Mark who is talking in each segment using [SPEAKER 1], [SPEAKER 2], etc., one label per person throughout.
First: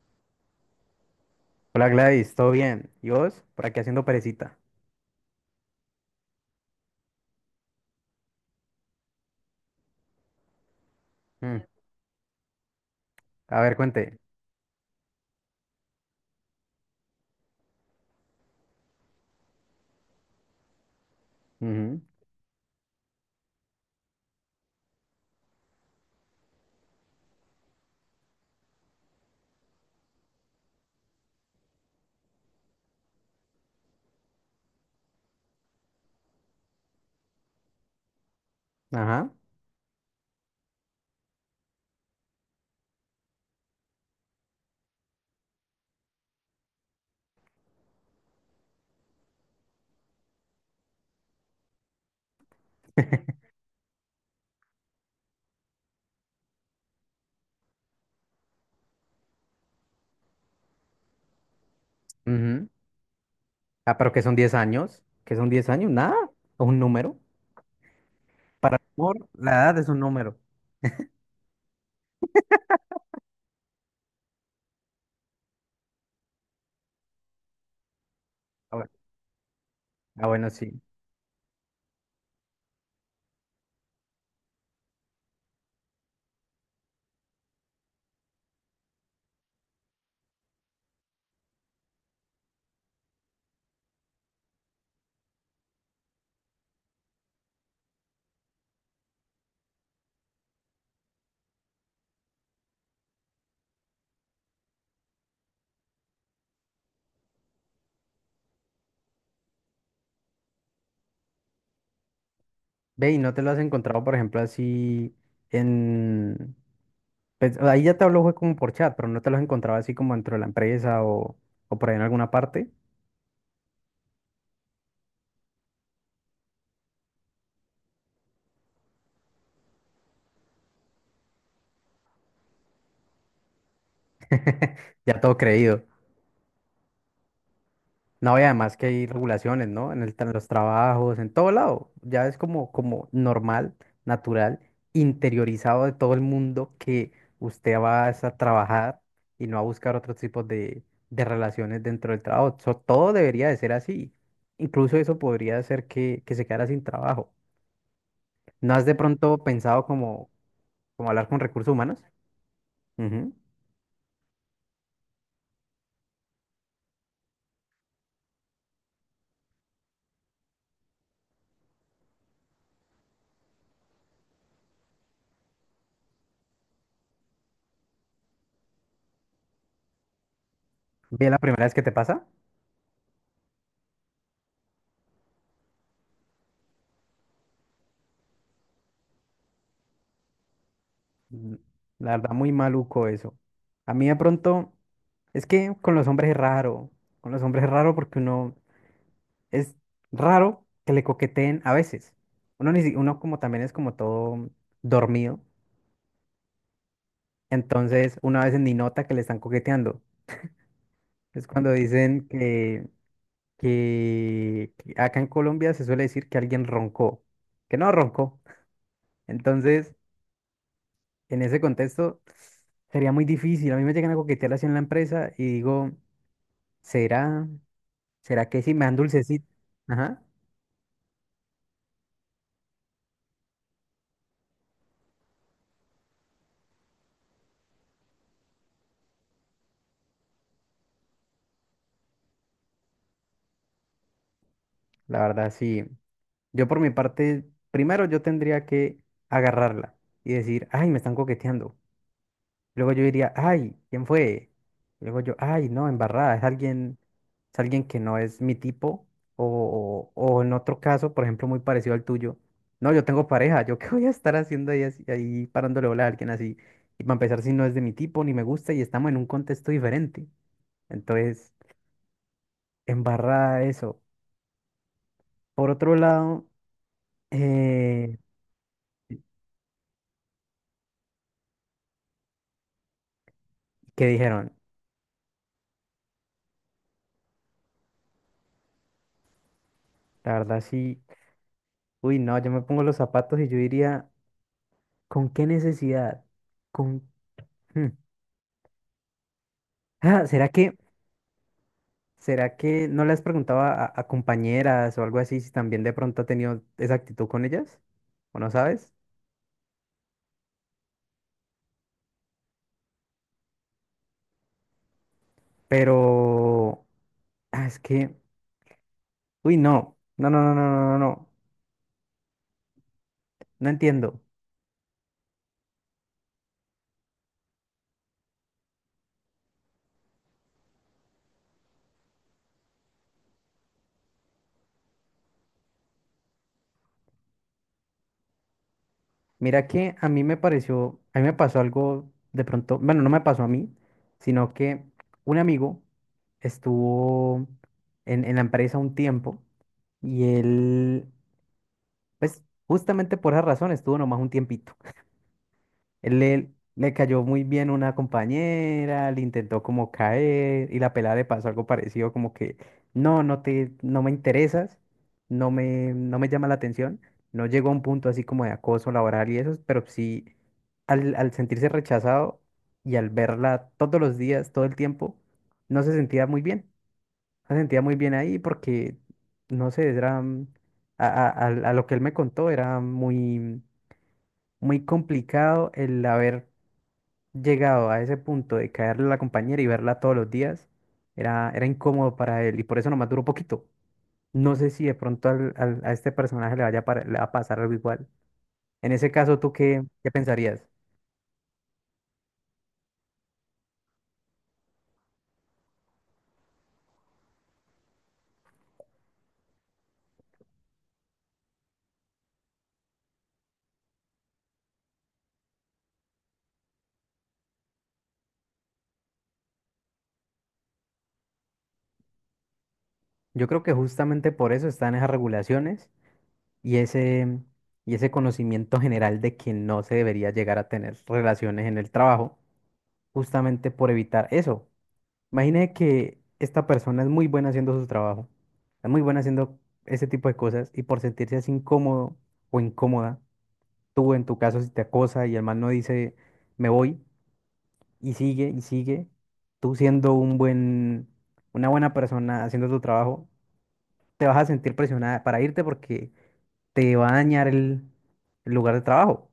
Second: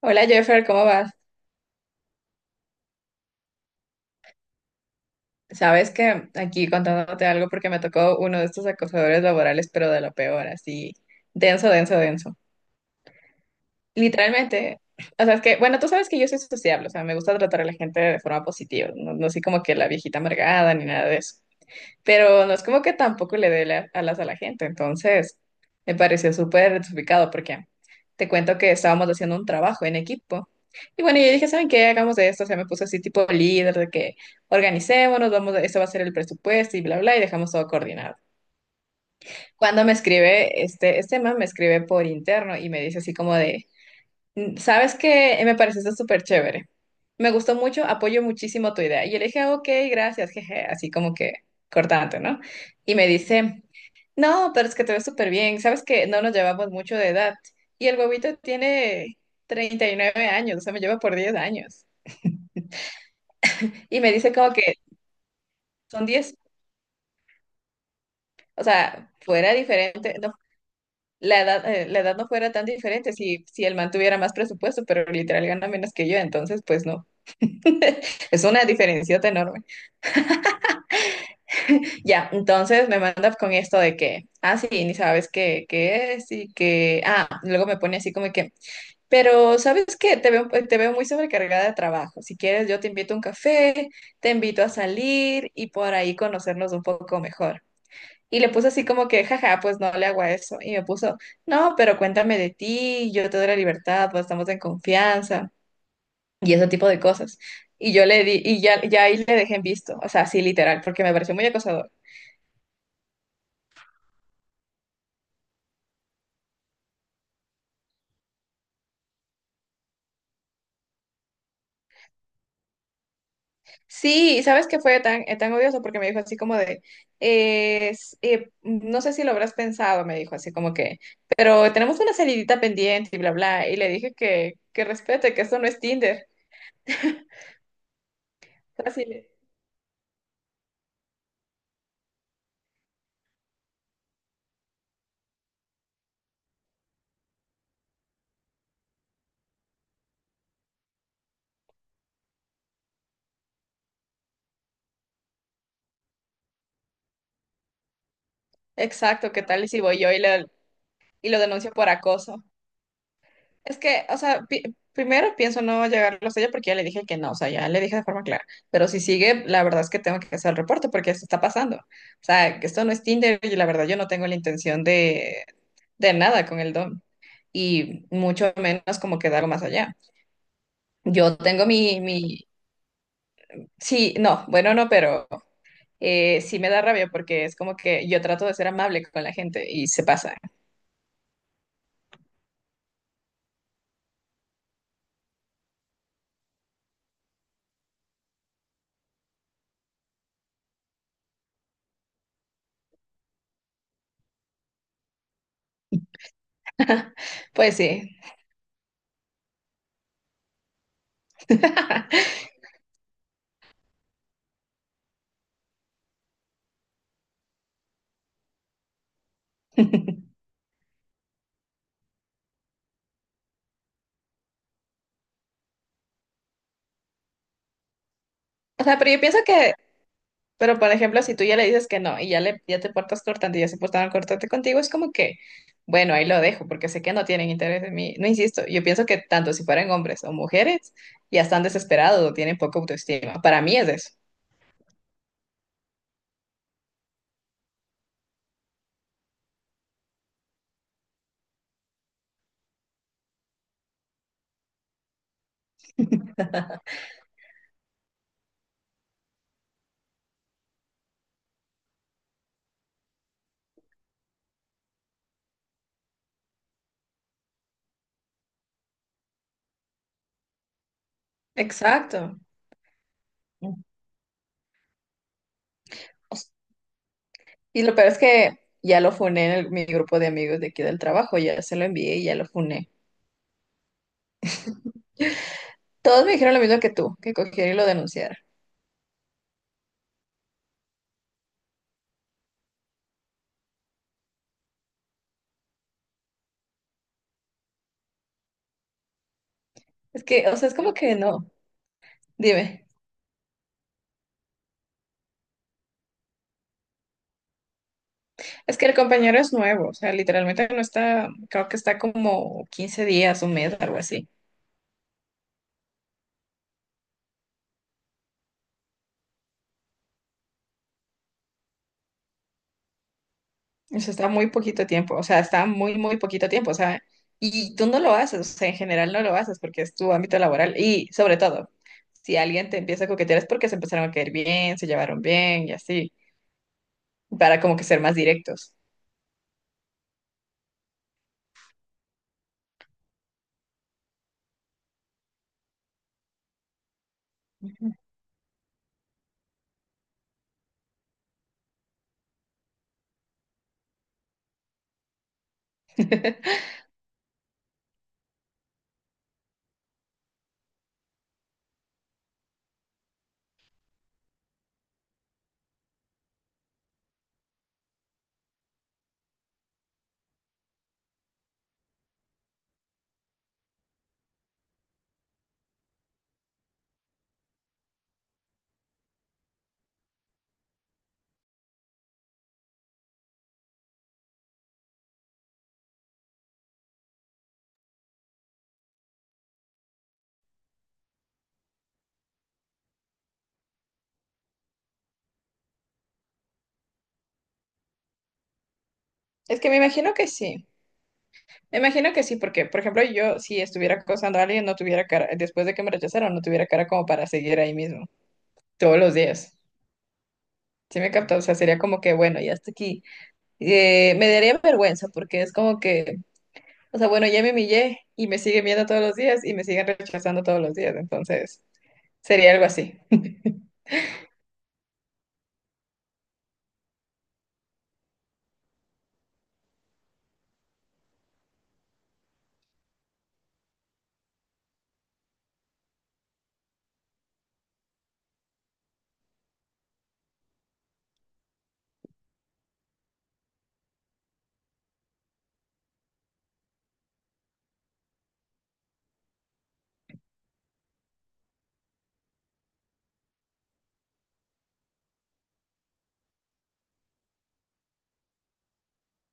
[SPEAKER 1] Hola Jeffer, ¿cómo vas?
[SPEAKER 2] Hola Gladys, ¿todo bien? ¿Y vos? Por aquí haciendo perecita.
[SPEAKER 1] Sabes que aquí contándote algo porque me tocó uno de estos acosadores laborales, pero de lo peor, así,
[SPEAKER 2] Mm.
[SPEAKER 1] denso, denso, denso.
[SPEAKER 2] A ver, cuente.
[SPEAKER 1] Literalmente, o sea, es que, bueno, tú sabes que yo soy sociable, o sea, me gusta tratar a la gente de forma positiva, no, no soy como que la viejita amargada ni nada de eso.
[SPEAKER 2] Ujú.
[SPEAKER 1] Pero no es como que tampoco le dé alas a la gente, entonces me pareció súper desubicado porque te cuento que estábamos haciendo un trabajo en equipo. Y bueno, yo dije, ¿saben qué? Hagamos de esto, o sea, me puse así tipo líder de que organicémonos, vamos, este va a ser el presupuesto y bla, bla, y dejamos todo coordinado.
[SPEAKER 2] Ajá.
[SPEAKER 1] Cuando me escribe, este man me escribe por interno y me dice así como de, mm, sabes que me parece pareció súper chévere. Me gustó mucho, apoyo muchísimo tu idea. Y yo le dije, ok, gracias, jeje, así como que cortante, ¿no? Y me dice, no, pero es que te ves súper bien. Sabes que no nos llevamos mucho de edad. Y el huevito tiene 39 años, o sea, me lleva por 10 años.
[SPEAKER 2] Ujú. Ah,
[SPEAKER 1] Y
[SPEAKER 2] pero
[SPEAKER 1] me
[SPEAKER 2] ¿qué
[SPEAKER 1] dice
[SPEAKER 2] son
[SPEAKER 1] como
[SPEAKER 2] 10
[SPEAKER 1] que
[SPEAKER 2] años? ¿Qué son 10 años?
[SPEAKER 1] son
[SPEAKER 2] Nada. Es
[SPEAKER 1] 10,
[SPEAKER 2] un número.
[SPEAKER 1] o
[SPEAKER 2] Para el
[SPEAKER 1] sea,
[SPEAKER 2] amor, la
[SPEAKER 1] fuera
[SPEAKER 2] edad es un
[SPEAKER 1] diferente, no,
[SPEAKER 2] número.
[SPEAKER 1] la edad no fuera tan diferente si el man tuviera más presupuesto, pero literal gana menos que yo, entonces pues no. Es una
[SPEAKER 2] Ah, bueno,
[SPEAKER 1] diferencia enorme.
[SPEAKER 2] ah, bueno, sí.
[SPEAKER 1] Ya, entonces me manda con esto de que, ah, sí, ni sabes qué, es y que, ah, luego me pone así como que, pero ¿sabes qué? Te veo muy sobrecargada de trabajo. Si quieres, yo te invito a un café, te invito a salir y por ahí conocernos un poco mejor. Y le puse así como que, jaja, pues no le hago a eso. Y me puso, no, pero cuéntame de ti, yo te doy la libertad, pues estamos en confianza y ese tipo de cosas. Y yo le di, y ya, ya ahí le dejé en visto, o sea, sí, literal, porque me pareció muy acosador.
[SPEAKER 2] Ve, ¿y no te lo has encontrado, por ejemplo, así en... pues, ahí ya te hablo fue como por chat, pero no te lo has encontrado así como dentro de la empresa o por ahí en alguna parte.
[SPEAKER 1] Sí, y ¿sabes que fue tan, tan odioso? Porque me dijo así como de, no sé si lo habrás pensado, me dijo así como que, pero tenemos una salidita pendiente y bla, bla, y le dije que,
[SPEAKER 2] Ya
[SPEAKER 1] respete,
[SPEAKER 2] todo
[SPEAKER 1] que esto no es
[SPEAKER 2] creído.
[SPEAKER 1] Tinder.
[SPEAKER 2] No, y además que
[SPEAKER 1] Así,
[SPEAKER 2] hay regulaciones, ¿no? Los trabajos, en todo lado. Ya es como, normal, natural, interiorizado de todo el mundo que usted va es a trabajar y no a buscar otros tipos de relaciones dentro del trabajo. So, todo debería de ser así. Incluso eso podría hacer que se quedara sin trabajo. ¿No has de
[SPEAKER 1] exacto,
[SPEAKER 2] pronto
[SPEAKER 1] ¿qué tal? Y si
[SPEAKER 2] pensado
[SPEAKER 1] voy yo
[SPEAKER 2] como, como hablar
[SPEAKER 1] y lo
[SPEAKER 2] con recursos
[SPEAKER 1] denuncio por
[SPEAKER 2] humanos?
[SPEAKER 1] acoso.
[SPEAKER 2] Ujú.
[SPEAKER 1] Es que, o sea, primero pienso no llegarlo a ella porque ya le dije que no, o sea, ya le dije de forma clara. Pero si sigue, la verdad es que tengo que hacer el reporte porque esto está pasando. O sea, que esto no es Tinder y la verdad yo no tengo la intención de, nada con el don y mucho menos como quedar más allá.
[SPEAKER 2] ¿Ve
[SPEAKER 1] Yo
[SPEAKER 2] la primera
[SPEAKER 1] tengo
[SPEAKER 2] vez que te
[SPEAKER 1] mi,
[SPEAKER 2] pasa?
[SPEAKER 1] mi, sí, no, bueno, no, pero sí me da rabia porque es como que yo trato de ser amable con la gente y se pasa.
[SPEAKER 2] Mm, La verdad, muy maluco eso. A mí de pronto, es que con los hombres es raro. Con los hombres es raro porque uno es raro que le coqueteen a veces. Uno, ni, si- uno como también es como todo dormido.
[SPEAKER 1] Pues sí.
[SPEAKER 2] Entonces, uno a veces ni nota que le están coqueteando. Es cuando dicen que, que acá en Colombia se suele decir que alguien roncó, que no roncó. Entonces, en ese contexto, sería muy difícil. A mí me llegan a coquetear así en la empresa y digo. ¿Será? ¿Será que sí
[SPEAKER 1] O
[SPEAKER 2] me dan
[SPEAKER 1] sea, pero yo pienso
[SPEAKER 2] dulcecito?
[SPEAKER 1] que,
[SPEAKER 2] Ajá,
[SPEAKER 1] pero, por ejemplo, si tú ya le dices que no y ya, le, ya te portas cortante y ya se portaron cortante contigo, es como que, bueno, ahí lo dejo porque sé que no tienen interés en mí. No insisto, yo pienso que tanto si fueran hombres o mujeres, ya están desesperados o tienen poca autoestima. Para mí es eso.
[SPEAKER 2] la verdad sí. Yo por mi parte, primero yo tendría que agarrarla y decir, ay, me están coqueteando. Luego yo diría, ay, ¿quién fue? Luego yo, ay, no, embarrada, es alguien que no es mi tipo. O en otro caso, por ejemplo, muy parecido al tuyo. No, yo tengo pareja, ¿yo qué voy a estar haciendo ahí parándole bola a alguien así? Y para empezar, si no es de mi tipo, ni me gusta, y estamos en un contexto diferente. Entonces...
[SPEAKER 1] Exacto.
[SPEAKER 2] Embarrada
[SPEAKER 1] Mm.
[SPEAKER 2] eso. Por otro lado,
[SPEAKER 1] Y lo peor
[SPEAKER 2] eh,
[SPEAKER 1] es que ya lo funé en mi grupo de amigos de aquí del trabajo, ya se lo envié y ya lo funé.
[SPEAKER 2] ¿qué dijeron?
[SPEAKER 1] Todos me dijeron lo mismo que tú, que cogiera y lo denunciara.
[SPEAKER 2] La verdad sí, uy, no, yo me pongo los zapatos y yo diría, ¿con qué necesidad? ¿Con... hmm.
[SPEAKER 1] Es
[SPEAKER 2] Ah,
[SPEAKER 1] que,
[SPEAKER 2] ¿será
[SPEAKER 1] o sea,
[SPEAKER 2] que,
[SPEAKER 1] es como que no.
[SPEAKER 2] será
[SPEAKER 1] Dime.
[SPEAKER 2] que no les preguntaba a compañeras o algo así si también de pronto ha tenido esa actitud con ellas? ¿O no
[SPEAKER 1] Es que
[SPEAKER 2] sabes?
[SPEAKER 1] el compañero es nuevo, o sea, literalmente no está, creo que está como 15 días, un mes, algo así.
[SPEAKER 2] Pero, ah, es que, uy, no, no, no, no, no, no, no, no, no
[SPEAKER 1] O sea,
[SPEAKER 2] entiendo.
[SPEAKER 1] está muy poquito tiempo, o sea, está muy, muy poquito tiempo, o sea, y tú no lo haces, o sea, en general no lo haces porque es tu ámbito laboral y sobre todo, si alguien te empieza a coquetear es porque se empezaron a caer bien, se llevaron bien y así, para como que ser más directos.
[SPEAKER 2] Mira que a mí me pasó algo de pronto, bueno, no me pasó a mí, sino que un amigo estuvo
[SPEAKER 1] Ujú.
[SPEAKER 2] en la empresa un tiempo y él, pues justamente por esa razón estuvo nomás un tiempito. Él le, le cayó muy bien una compañera, le intentó como caer y la pelada le pasó algo parecido como que no, no me interesas, no me llama la atención. No llegó a un punto así como de acoso laboral y eso, pero sí al sentirse rechazado y al verla todos los días, todo el tiempo, no se sentía muy bien. No se sentía muy bien ahí porque, no sé, era a lo que él me contó, era muy muy complicado el haber llegado a ese punto de caerle a la compañera y verla todos los días, era incómodo para él y por eso nomás duró poquito. No sé si de pronto a este personaje le va a pasar algo igual. En ese caso, ¿tú
[SPEAKER 1] Es que me
[SPEAKER 2] qué,
[SPEAKER 1] imagino que sí.
[SPEAKER 2] pensarías?
[SPEAKER 1] Me imagino que sí, porque, por ejemplo, yo si estuviera acosando a alguien, no tuviera cara, después de que me rechazaron, no tuviera cara como para seguir ahí mismo, todos los días. ¿Sí me capta? O sea, sería como que, bueno, ya hasta aquí. Me daría vergüenza porque es como que, o sea, bueno, ya me humillé y me siguen viendo todos los días y me siguen rechazando todos los días. Entonces, sería algo así.
[SPEAKER 2] Yo creo que justamente por eso están esas regulaciones y ese, y ese conocimiento general de que no se debería llegar a tener relaciones en el trabajo, justamente por evitar eso. Imagine que esta persona es muy buena haciendo su trabajo, es muy buena haciendo ese tipo de cosas y por sentirse así incómodo o incómoda, tú en tu caso si te acosa y el man no dice me voy y sigue, tú siendo un buen, una buena persona haciendo tu trabajo, te vas a sentir presionada para irte porque te va a dañar el lugar de trabajo.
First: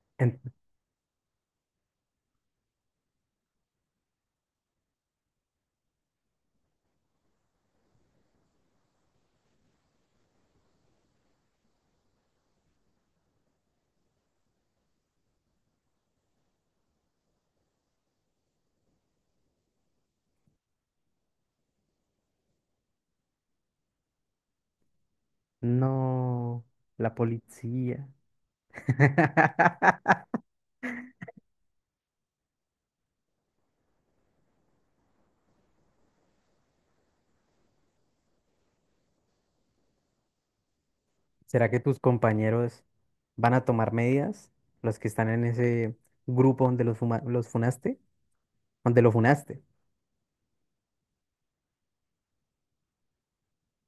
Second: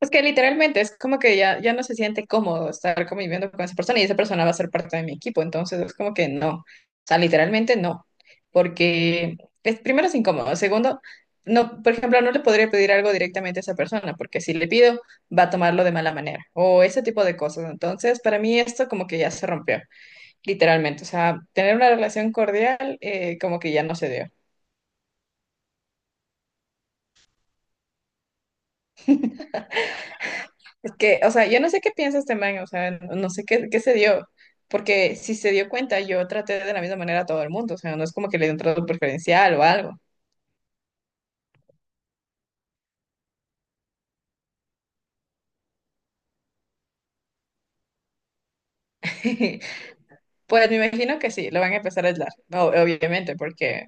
[SPEAKER 1] Es que
[SPEAKER 2] En-
[SPEAKER 1] literalmente es como que ya, ya no se siente cómodo estar conviviendo con esa persona y esa persona va a ser parte de mi equipo. Entonces es como que no. O sea, literalmente no. Porque es, primero es incómodo. Segundo, no, por ejemplo, no le podría pedir algo directamente a esa persona porque si le pido va a tomarlo de mala manera o ese tipo de cosas. Entonces, para mí esto como que ya se rompió, literalmente. O sea, tener una relación cordial, como que ya no se dio.
[SPEAKER 2] no, la policía.
[SPEAKER 1] Es que, o sea, yo no sé qué piensa este man, o sea, no sé qué, se dio, porque si se dio cuenta, yo traté de la misma manera a todo el mundo, o sea, no es como que le dio un trato preferencial o algo.
[SPEAKER 2] ¿Será que tus compañeros van a tomar medidas? Los que están en ese grupo donde los funaste, donde lo funaste.
[SPEAKER 1] Pues me imagino que sí, lo van a empezar a aislar, no, obviamente, porque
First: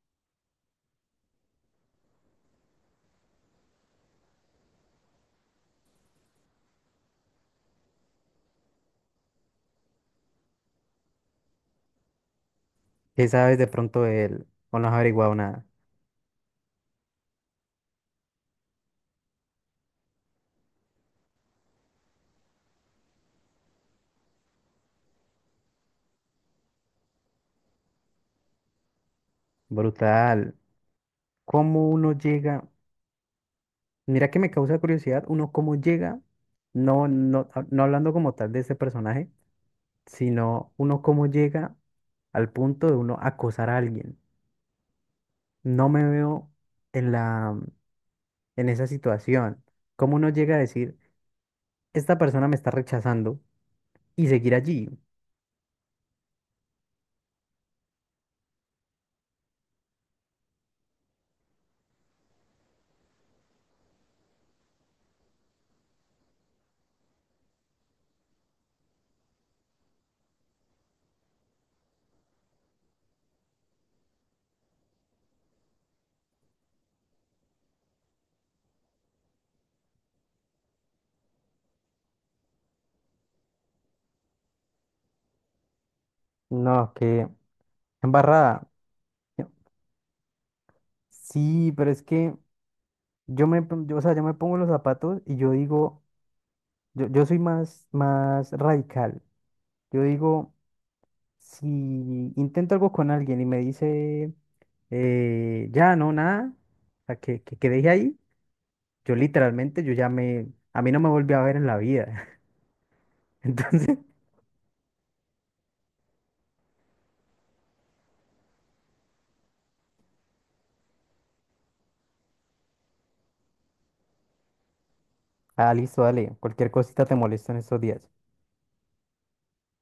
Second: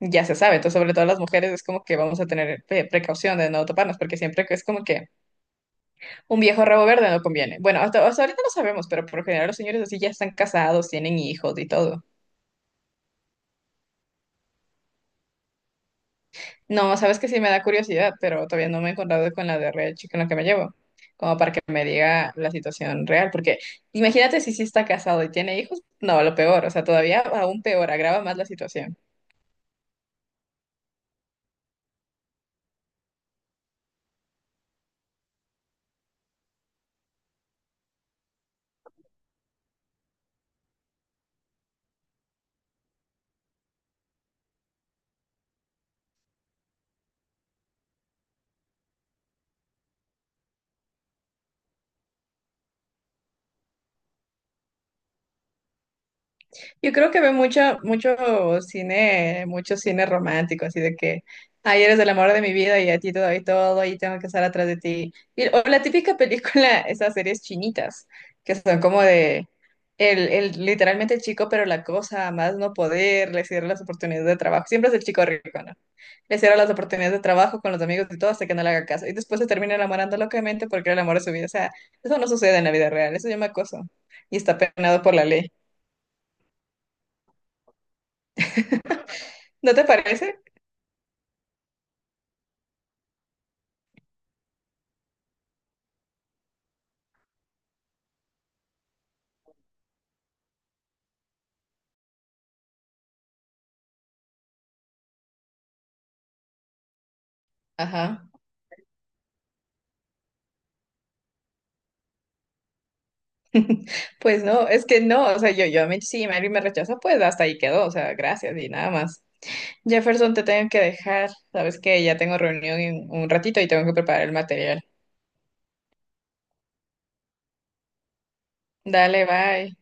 [SPEAKER 1] ya se sabe, entonces sobre todo las mujeres es como que vamos a tener precaución de no toparnos, porque siempre que es como que un viejo rabo verde no conviene. Bueno, hasta, hasta ahorita no sabemos, pero por lo general los señores así ya están casados, tienen hijos y todo.
[SPEAKER 2] ¿Qué sabes de pronto de él? O no has averiguado nada.
[SPEAKER 1] No, sabes que sí me da curiosidad, pero todavía no me he encontrado con la de real Chick con la que me llevo, como para que me diga la situación real, porque imagínate si sí está casado y tiene hijos, no, lo peor, o sea, todavía aún peor, agrava más la situación.
[SPEAKER 2] Brutal. ¿Cómo uno llega? Mira que me causa curiosidad, uno cómo llega, no hablando como tal de ese personaje, sino uno cómo llega al punto de uno acosar a alguien. No me veo en la, en esa situación. ¿Cómo uno llega a decir, esta persona me está rechazando? Y seguir allí.
[SPEAKER 1] Yo creo que ve mucho, mucho cine romántico, así de que, ay, eres el amor de mi vida y a ti te doy todo y tengo que estar atrás de ti. O la típica película, esas series chinitas, que son como de, literalmente el chico, pero la cosa, a más no poder, le cierra las oportunidades de trabajo. Siempre es el chico rico, ¿no? Le cierra las oportunidades de trabajo con los amigos y todo hasta que no le haga caso. Y después se termina enamorando locamente porque era el amor de su vida. O sea, eso no sucede en la vida real, eso se llama acoso y está penado por la ley.
[SPEAKER 2] No, qué embarrada.
[SPEAKER 1] ¿No te parece?
[SPEAKER 2] Sí, pero es que yo, o sea, yo me pongo los zapatos y yo digo, yo soy más, radical. Yo digo, si intento algo con alguien y me dice, ya, no, nada, o sea, que, que deje ahí,
[SPEAKER 1] Ajá.
[SPEAKER 2] yo literalmente, a mí no me volví a ver en la vida. Entonces,
[SPEAKER 1] Pues no, es que no, o sea, si Mary me rechaza, pues hasta ahí quedó, o sea, gracias y nada más. Jefferson, te tengo que dejar, sabes que ya tengo reunión en un ratito y tengo que preparar el material.
[SPEAKER 2] ah, listo, dale, cualquier cosita te molesto en estos días.
[SPEAKER 1] Dale, bye.